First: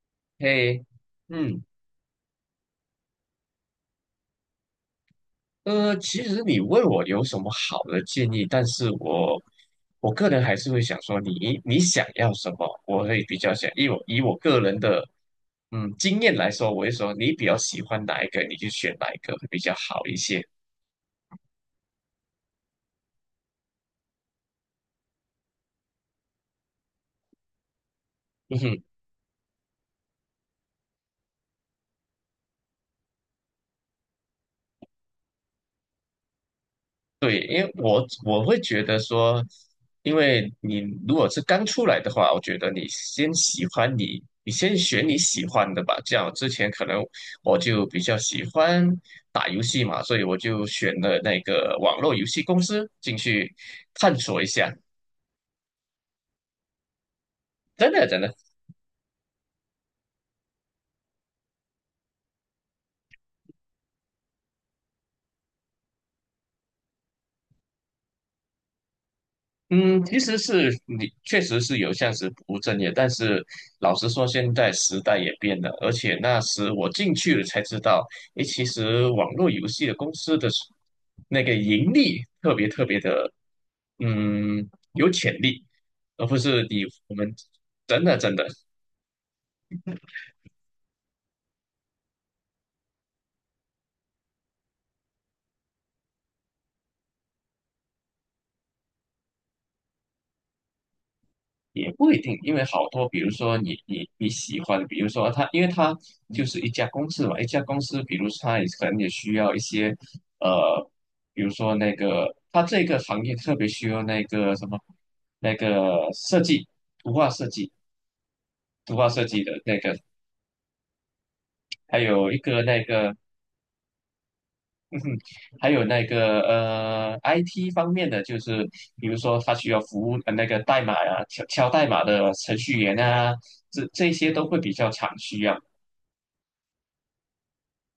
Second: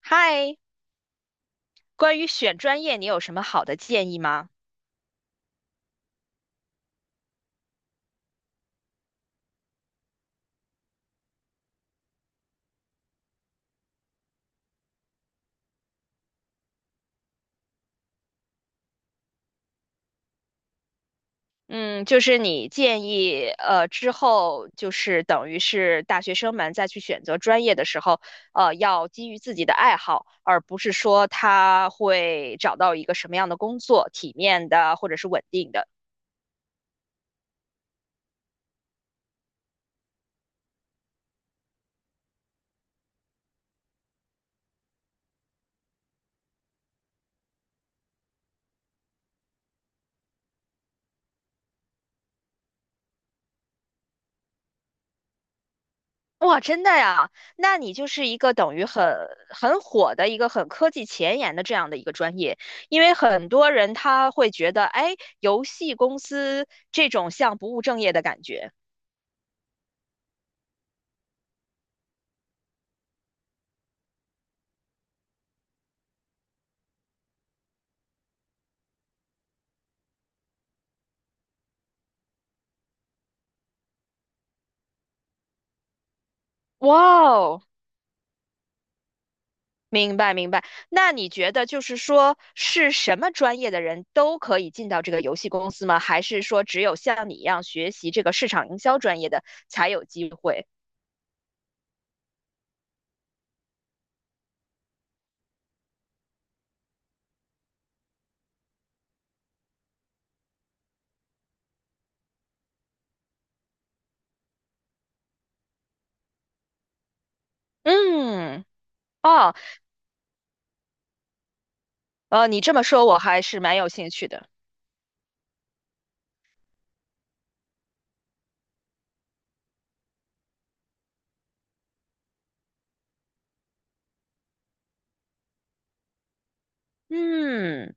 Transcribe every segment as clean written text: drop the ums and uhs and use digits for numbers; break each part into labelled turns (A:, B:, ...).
A: 嗨，
B: 嘿，嗯，
A: 关于选专业，你有什么好的建议吗？
B: 其实你问我有什么好的建议，但是我个人还是会想说你想要什么，我会比较想，以我个人的经验来说，我会说你比较喜欢哪一个，你就选哪一个会比较好一些。
A: 嗯，就是你建议，之后就是等于是大学生们再去选择专业的时候，要基于自己的爱好，而不是说他会找到一个什么样的工作，体面的或者是稳定的。
B: 对，因为我会觉得说，因为你如果是刚出来的话，我觉得你先选你喜欢的吧。这样之前可能我就比较喜欢打游戏嘛，所以我就选了那个网络游戏公司进去探索一下。
A: 哇，真的呀？那
B: 真
A: 你
B: 的
A: 就
B: 真
A: 是
B: 的，
A: 一个等于很火的一个很科技前沿的这样的一个专业，因为很多人他会觉得，哎，游戏公司这种像不务正业的感觉。
B: 嗯，其实是你确实是有这样子不务正业，但是老实说，现在时代也变了，而且那时我进去了才知道，诶，其实网络游戏的公司的那个盈利特别特别的，嗯，有潜力，而不是我
A: 哇
B: 们。
A: 哦，
B: 真的真的。
A: 明白明白。那你觉得就是说，是什么专业的人都可以进到这个游戏公司吗？还是说只有像你一样学习这个市场营销专业的才有机会？
B: 也不一定，因为好多，比如说你喜欢的比如说他，因为他就是一家公司嘛，一家公司，比如说他也可能也需要一些，呃，比如说那个他这个行业特别需要那个什么，那个设计，图画设计，
A: 嗯，
B: 图画设计
A: 哦，
B: 的那个，还有一个
A: 你这
B: 那
A: 么说
B: 个。
A: 我还是蛮有兴趣的。
B: 还有那个IT 方面的，就是比如说他需要服务那个代码呀、敲敲代码的程序员啊，这些都会比较常需要。
A: 嗯。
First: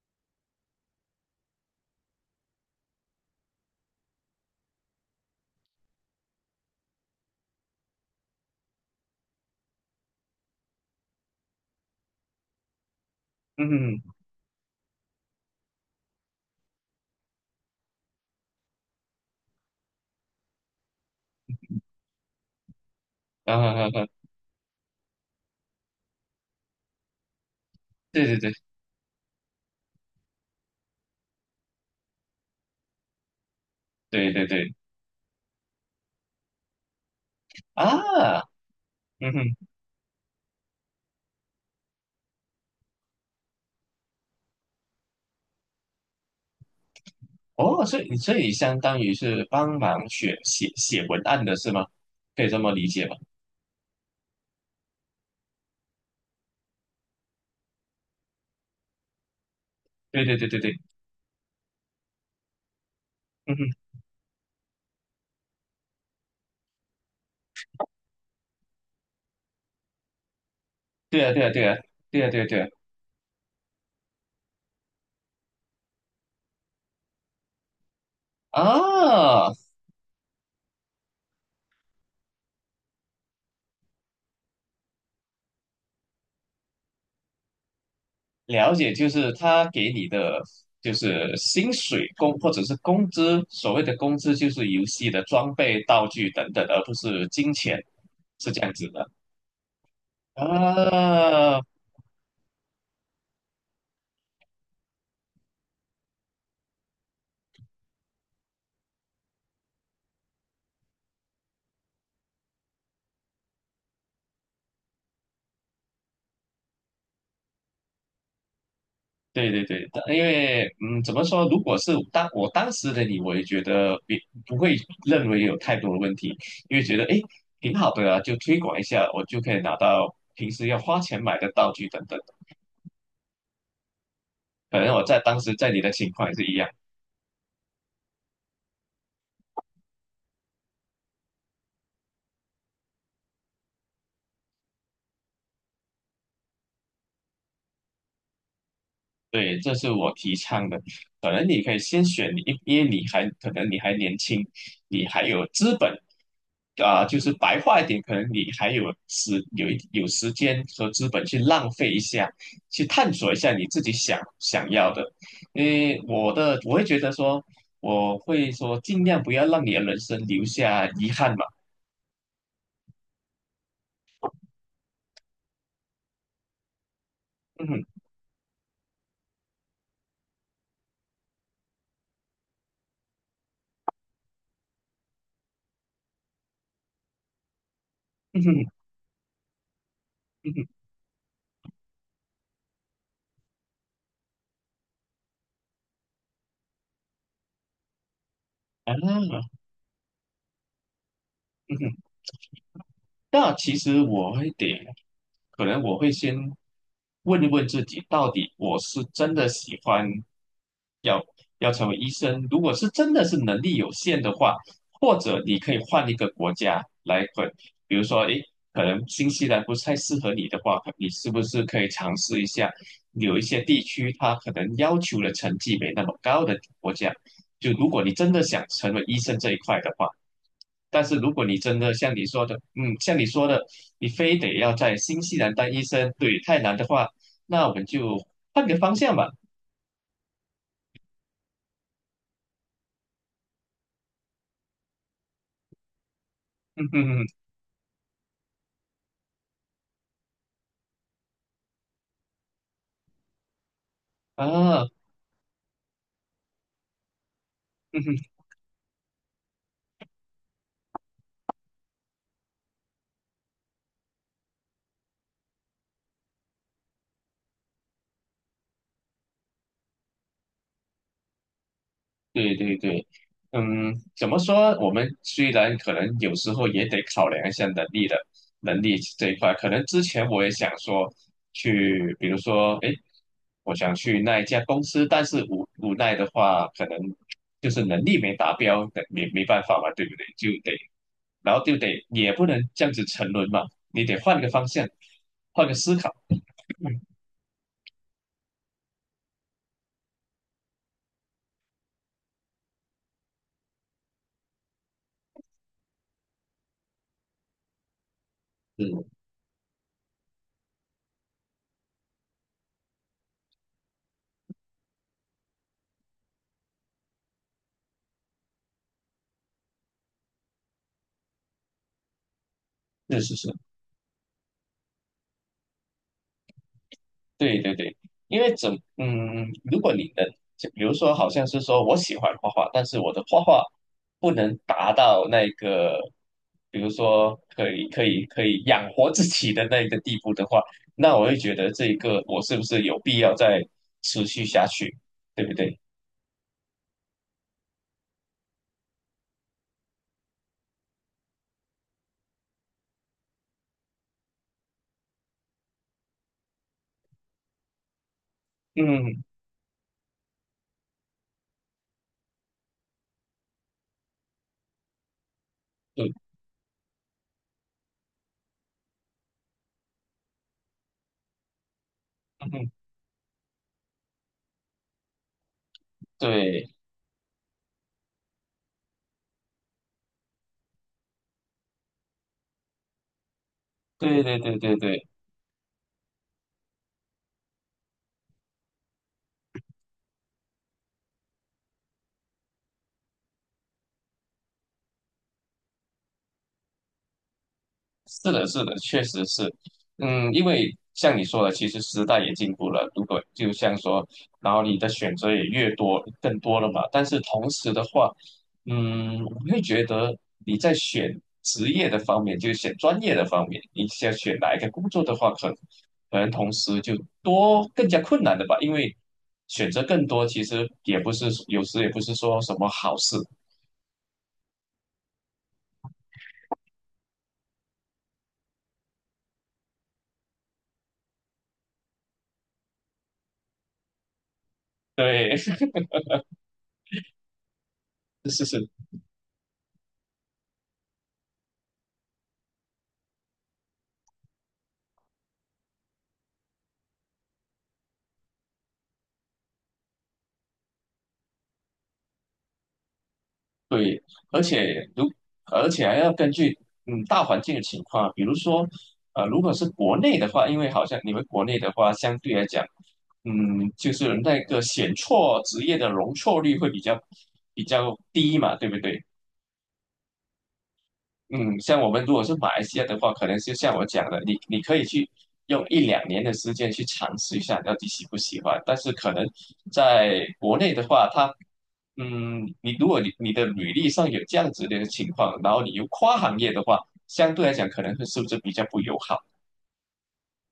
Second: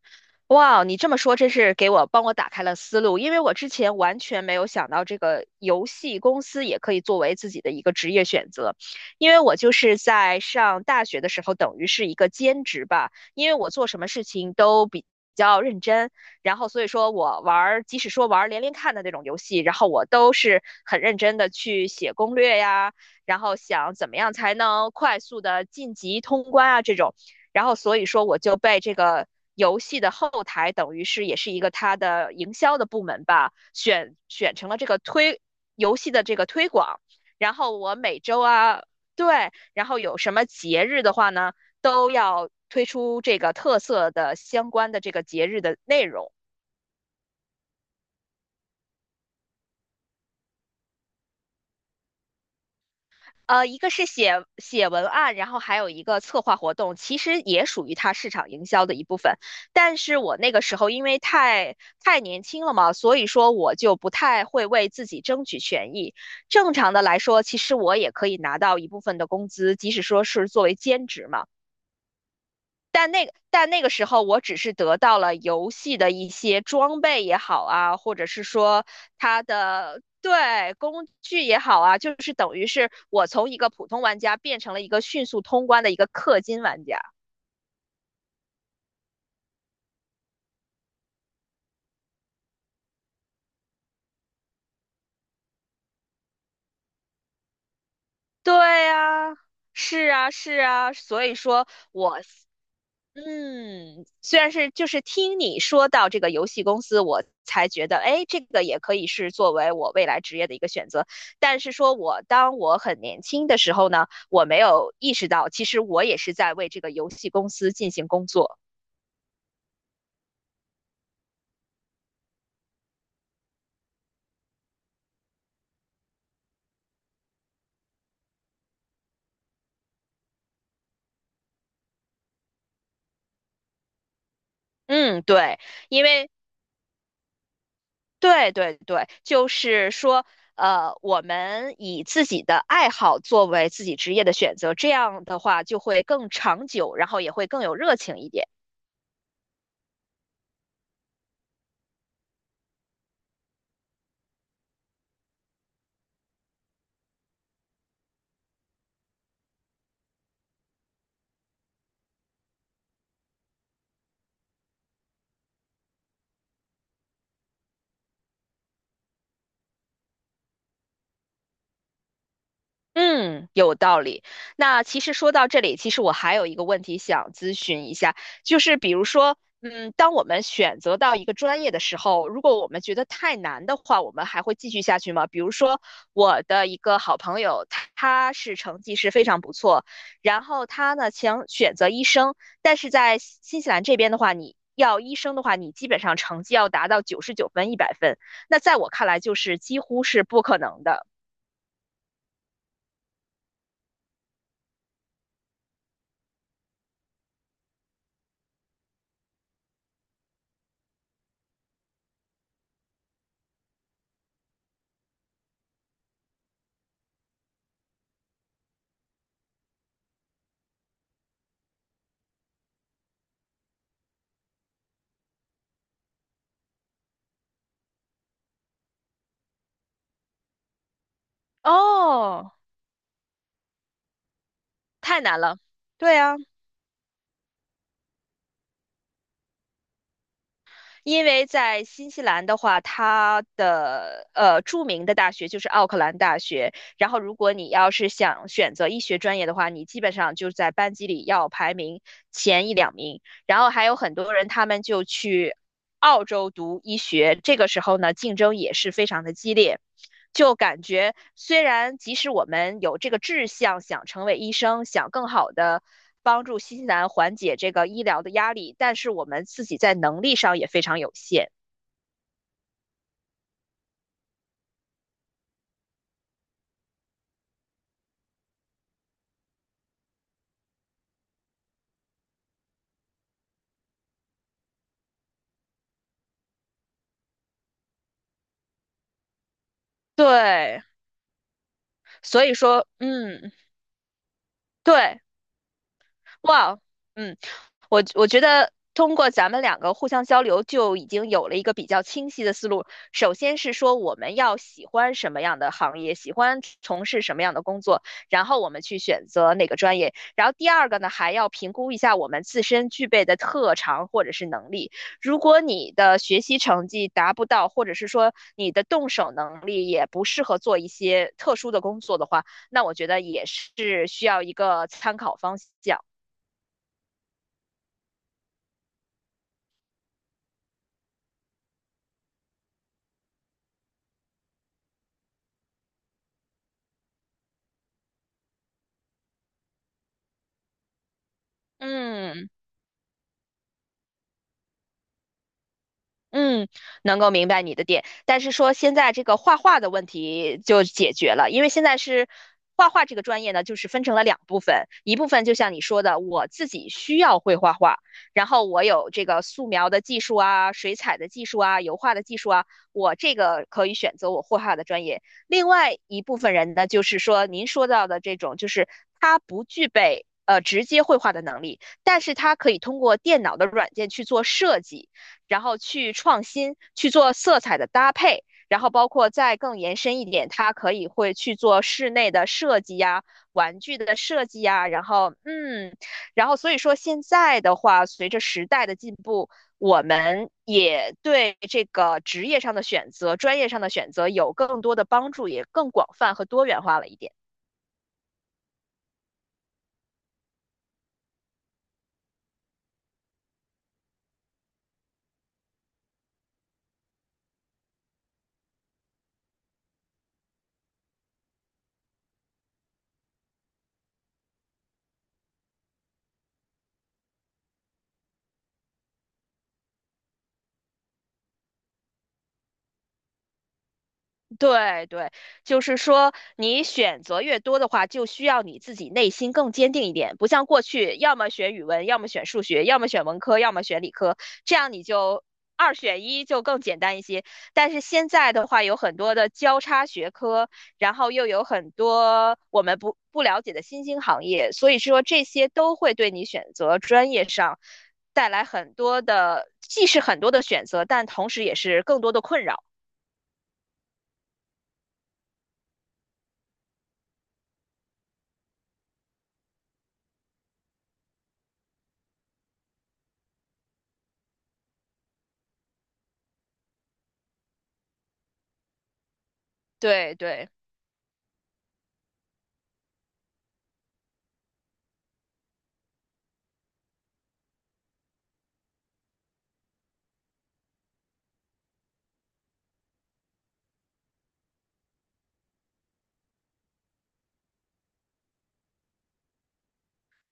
A: 哇，你这么说真是帮我打开了思路，因为我之前完全没有想到这个游戏公司也可以作为自己的一个职业选择，因为我就是在上大学的时候，等于是一个兼职吧，因为我做
B: 嗯
A: 什么
B: 哼，
A: 事情都比较认真，然后所以说我玩儿，即使说玩儿连连看的那种游戏，然后我都是很认真的去写攻略呀，然后
B: 嗯哼哼
A: 想怎
B: 哼，
A: 么样才能快速的晋级通关啊这种。然后所以
B: 对
A: 说
B: 对
A: 我就
B: 对
A: 被这个游戏的后台，等于是也是一个它的营销的部门吧，选
B: 对对，
A: 选成
B: 对
A: 了这个推游戏的这个推广。然后我每
B: 啊，
A: 周啊，
B: 嗯
A: 对，
B: 哼。
A: 然后有什么节日的话呢，都要推出这个特色的相关的这个节日的内容。
B: 哦，所以相当于是帮忙写文案的是吗？可以这么理解吗？
A: 一个是写写文案，然后还有一个策划活动，其实也属于它市场营销的一部分。但是
B: 对
A: 我
B: 对对
A: 那
B: 对
A: 个时
B: 对，
A: 候因为太年轻了嘛，所以说
B: 嗯哼，
A: 我就不太会为自己争取权益。正常的来说，其实我也可以拿到一部分的工资，即使说是作为兼
B: 对
A: 职
B: 啊对
A: 嘛。
B: 啊对啊对啊对啊对啊，
A: 但那个时候，我只是得到了游戏的一些装备也好啊，或者是说它
B: 啊，
A: 的对工具也好啊，就是等于是我从一个普通玩家变成了一个迅速通关的一个氪金玩家。
B: 了解，就是他给你的就是薪水工或者是工资，所谓的工资就是游戏的装备、道具等等，而不是金钱，是
A: 对
B: 这样子的
A: 呀，是啊，是啊，所以
B: 啊。
A: 说我虽然是就是听你说到这个游戏公司，我才觉得，哎，这个也可以是作为我未来职业的一个选择。但是说我当我很年轻的时候呢，我没有意识到，其实我也是在为这个游戏公司进行工作。
B: 对对对，但因为怎么说？如果是当时的你，我也觉得也不会认为有太多的问题，因为觉得诶挺好的啊，就推广一下，我就可以拿到平时要花钱买的道具等等。可能我在
A: 嗯，
B: 当时
A: 对，
B: 在你的
A: 因
B: 情况
A: 为
B: 也是一样。
A: 对对对，就是说，我们以自己的爱好作为自己职业的选择，这样的话就会更长久，然后也会更有热情一点。
B: 对，这是我提倡的。可能你可以先选你一，因为你还可能你还年轻，你还有资本啊、就是白话一点，可能你还有时间和资本去浪费一下，去探索一下你自己想要的。因为我会觉得说，我会说尽量不要让你的人生留下遗憾嘛。
A: 嗯，有道理。那其实说到这里，其实我还有一个问题想咨
B: 嗯哼，
A: 询一下，就是比如说，嗯，当我们选择到一个专业的时候，如果我们觉得太难的话，我们还会继续下去吗？比如说，我的一个好朋友，他
B: 嗯
A: 是
B: 哼，
A: 成绩是非常不错，然
B: 嗯
A: 后
B: 哼，
A: 他呢想选择医生，但是在新西兰这边的话，你要医生的话，你基本上成绩要达到99分、100分，那在我
B: 啊，
A: 看来就是几乎是不可能的。
B: 嗯哼。那其实我会得，可能我会先问一问自己，到底我是真的喜欢要要成为医生？如果是真的是能力有限的话，或者你可以换一个国家来混，比如说，诶，可能新西兰不太适合你的话，你是不是可以尝试一下有一些地区它可能要求的成绩没那么高的国家？就如果你真的想成为医生这一块的话。但是如果你真的像你说
A: 哦，
B: 的，嗯，像你说的，你非得要在新
A: 太
B: 西
A: 难
B: 兰
A: 了。
B: 当医生，
A: 对啊，
B: 对，太难的话，那我们就换个方向吧。
A: 因为在新西兰的话，它的呃著名的大学就是奥克兰大学。
B: 嗯哼
A: 然后，
B: 哼，
A: 如果你要是想选择医学专业的话，你基本上就在班级里要排名前一两名。然后还有很多人，他
B: 嗯
A: 们
B: 啊，
A: 就去澳洲读医学，这个时候
B: 嗯
A: 呢，
B: 哼。
A: 竞争也是非常的激烈。就感觉虽然即使我们有这个志向，想成为医生，想更好的帮助新西兰缓解这个医疗的压力，但是我们自己在能力上也非常有限。
B: 对对对，怎么说？我们虽然可能有时候也得考量一下能力这一块，可能之前我也想说去，比如说，哎，我想去那一家公司，但是无奈的话，可能就是能力没达标，没办法嘛，对不对？
A: 对，
B: 然后就得也
A: 所
B: 不
A: 以
B: 能这
A: 说，
B: 样子沉沦
A: 嗯，
B: 嘛，你得换个方向，
A: 对。
B: 换个思考。
A: 哇，
B: 嗯，
A: 嗯，我觉得通过咱们两个互相交流，就已经有了一个比较清晰的思路。首先是说我们要喜欢什么样的行业，喜欢从事什么样的工作，然后我们去
B: 是
A: 选择哪个专业。然后第二个呢，还要评估一下我们自身具备的特长或者是能力。如果你的学习成绩达不到，或者是说你的动手能力也不适合做一些特殊的工作的话，那我觉得
B: 是
A: 也
B: 是。
A: 是需要一个参考方向。
B: 对对对，因为怎如果你能，就比如说，好像是说我喜欢画画，但是我的画画不能达到那个，比如说可以养活自己的那个地步的话，那我会觉得这个我
A: 嗯
B: 是不是有必要再持续下去，对不对？
A: 嗯，能够明白你的点，但是说现在这个画画的问题就解决了，因为现在是画画这个专业呢，就是分成了两部分，一部分就像你说的，我自己需要会画画，然后我有
B: 嗯，
A: 这个素描的技术啊、水彩的技术啊、油画的技术啊，我这个可以选择我绘画的专业。另外
B: 对，
A: 一部分人呢，就是说您说到的这种，就是他不具备直接绘画的能力，但是他
B: 嗯，
A: 可以通过电脑的软件去做设计。然后去创
B: 对，
A: 新，去做色彩的搭配，然后包括再更延伸一点，它可以会去做室内的设计呀、玩具的
B: 对对
A: 设
B: 对
A: 计
B: 对
A: 呀，然
B: 对。
A: 后然后所以说现在的话，随着时代的进步，我们也对这个职业上的选择、专业上的选择有更多的帮助，也更广泛和多元化了一点。
B: 是的，是的，确实是，嗯，因为像你说的，其实时代也进步了，如果就像说，然后你的选择也越多，更多了嘛。但是同时的话，我会觉得你在选职业的方面，就是选专业的方面，你想选哪一个工作的话，可能同时就多更加困难的吧，因为选择更多，其实也不是有时也不是说什么好事。
A: 对对，就是说你选择越多的话，就需要你自己内心更坚定一点，不像过去，要么选语文，要么选数学，要么选文科，要么选理科，这样你
B: 对，
A: 就
B: 是
A: 二选一就更简单一些。但是现
B: 是
A: 在的
B: 是。
A: 话，有很多的交叉学科，然后又有很多我们不了解的新兴行业，所以说这些都会对你选择专业上带来很多的，既是很多的选择，但同时也是更多的困扰。
B: 对，而且如而且还要根据大环境的情况，比如说如果是国内的话，因为好像你们国内的话，相对来讲，就是那个选错职业的容错率会比较低嘛，对不对？
A: 对对。
B: 嗯，像我们如果是马来西亚的话，可能就像我讲的，你可以去用一两年的时间去尝试一下，到底喜不喜欢。但是可能在国内的话，你如果你你的履历上有这样子的情况，然后你又跨行业的话，相对来讲可能会是不是比较不友好？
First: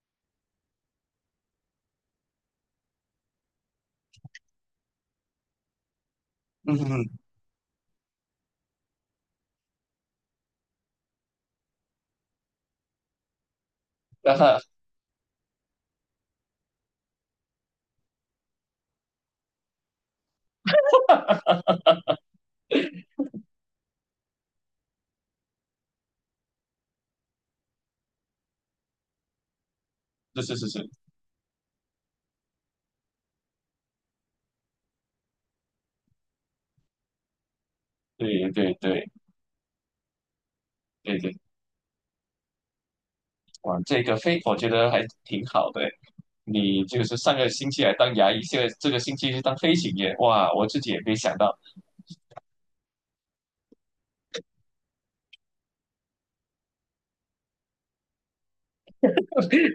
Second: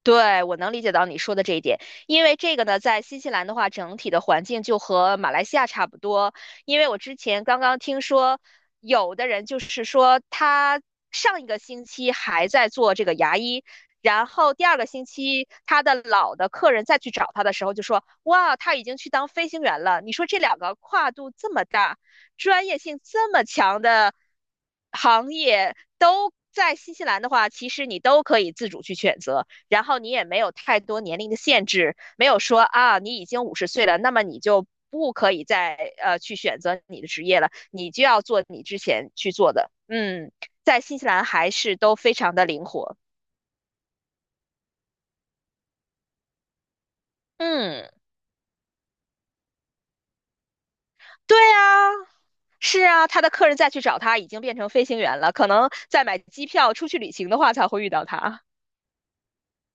A: 对，我能理解到你说的这一点，因为这个呢，在新西兰的话，整体的环境就和马来西亚差不多。因
B: 嗯，
A: 为我之前刚刚听说，有的人就是说他上一个星期还在做这个牙医，然
B: 那
A: 后
B: 哈，
A: 第二个星期他的老的客人再去找他的时候，就说哇，他已经去当飞行员了。你说这两个跨度这么大，专业性这么强的行业都。在新西兰的话，其实你都可以自主去选择，然后你也没
B: 是
A: 有
B: 是是是，
A: 太多年龄的限制，没有说啊你已经50岁了，那么你就不可以再去选择你的职业了，你就要做
B: 对
A: 你
B: 对
A: 之前
B: 对
A: 去做的。嗯，在新西
B: 对
A: 兰
B: 对。
A: 还是都非常的灵活。
B: 哇，这个非我觉得还挺好的。你就是上个星期
A: 嗯，
B: 还当牙医，现在这个星期是当飞行员，哇，我自己也没想
A: 对
B: 到。
A: 啊，是啊，他的客人再去找他已经变成飞行员了，可能在买机票出去旅行的话才会遇到他，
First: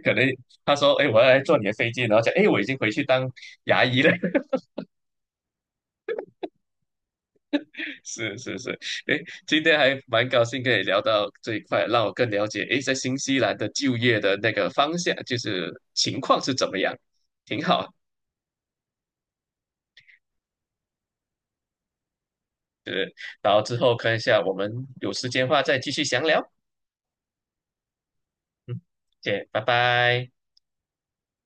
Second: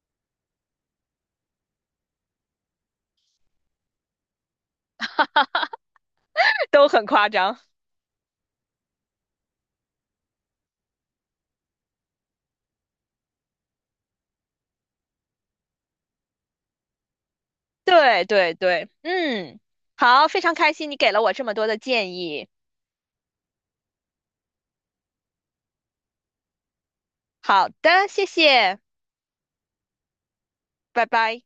B: 可能他说，哎，我要来坐你的飞机，然后讲，哎，我已经回去当牙医了。
A: 都很夸张。
B: 是是是，哎，今天还蛮高兴跟你聊到这一块，让我更了解，哎，在新西兰的就业的那个方向，就是情况是怎么样，挺好。
A: 对对对，嗯，好，非常开心你给了我这么多的建议。
B: 对。然后之后看一下，我们有时间的话再继续详聊。
A: 好的，谢谢，
B: 嗯，谢谢，拜拜。
A: 拜拜。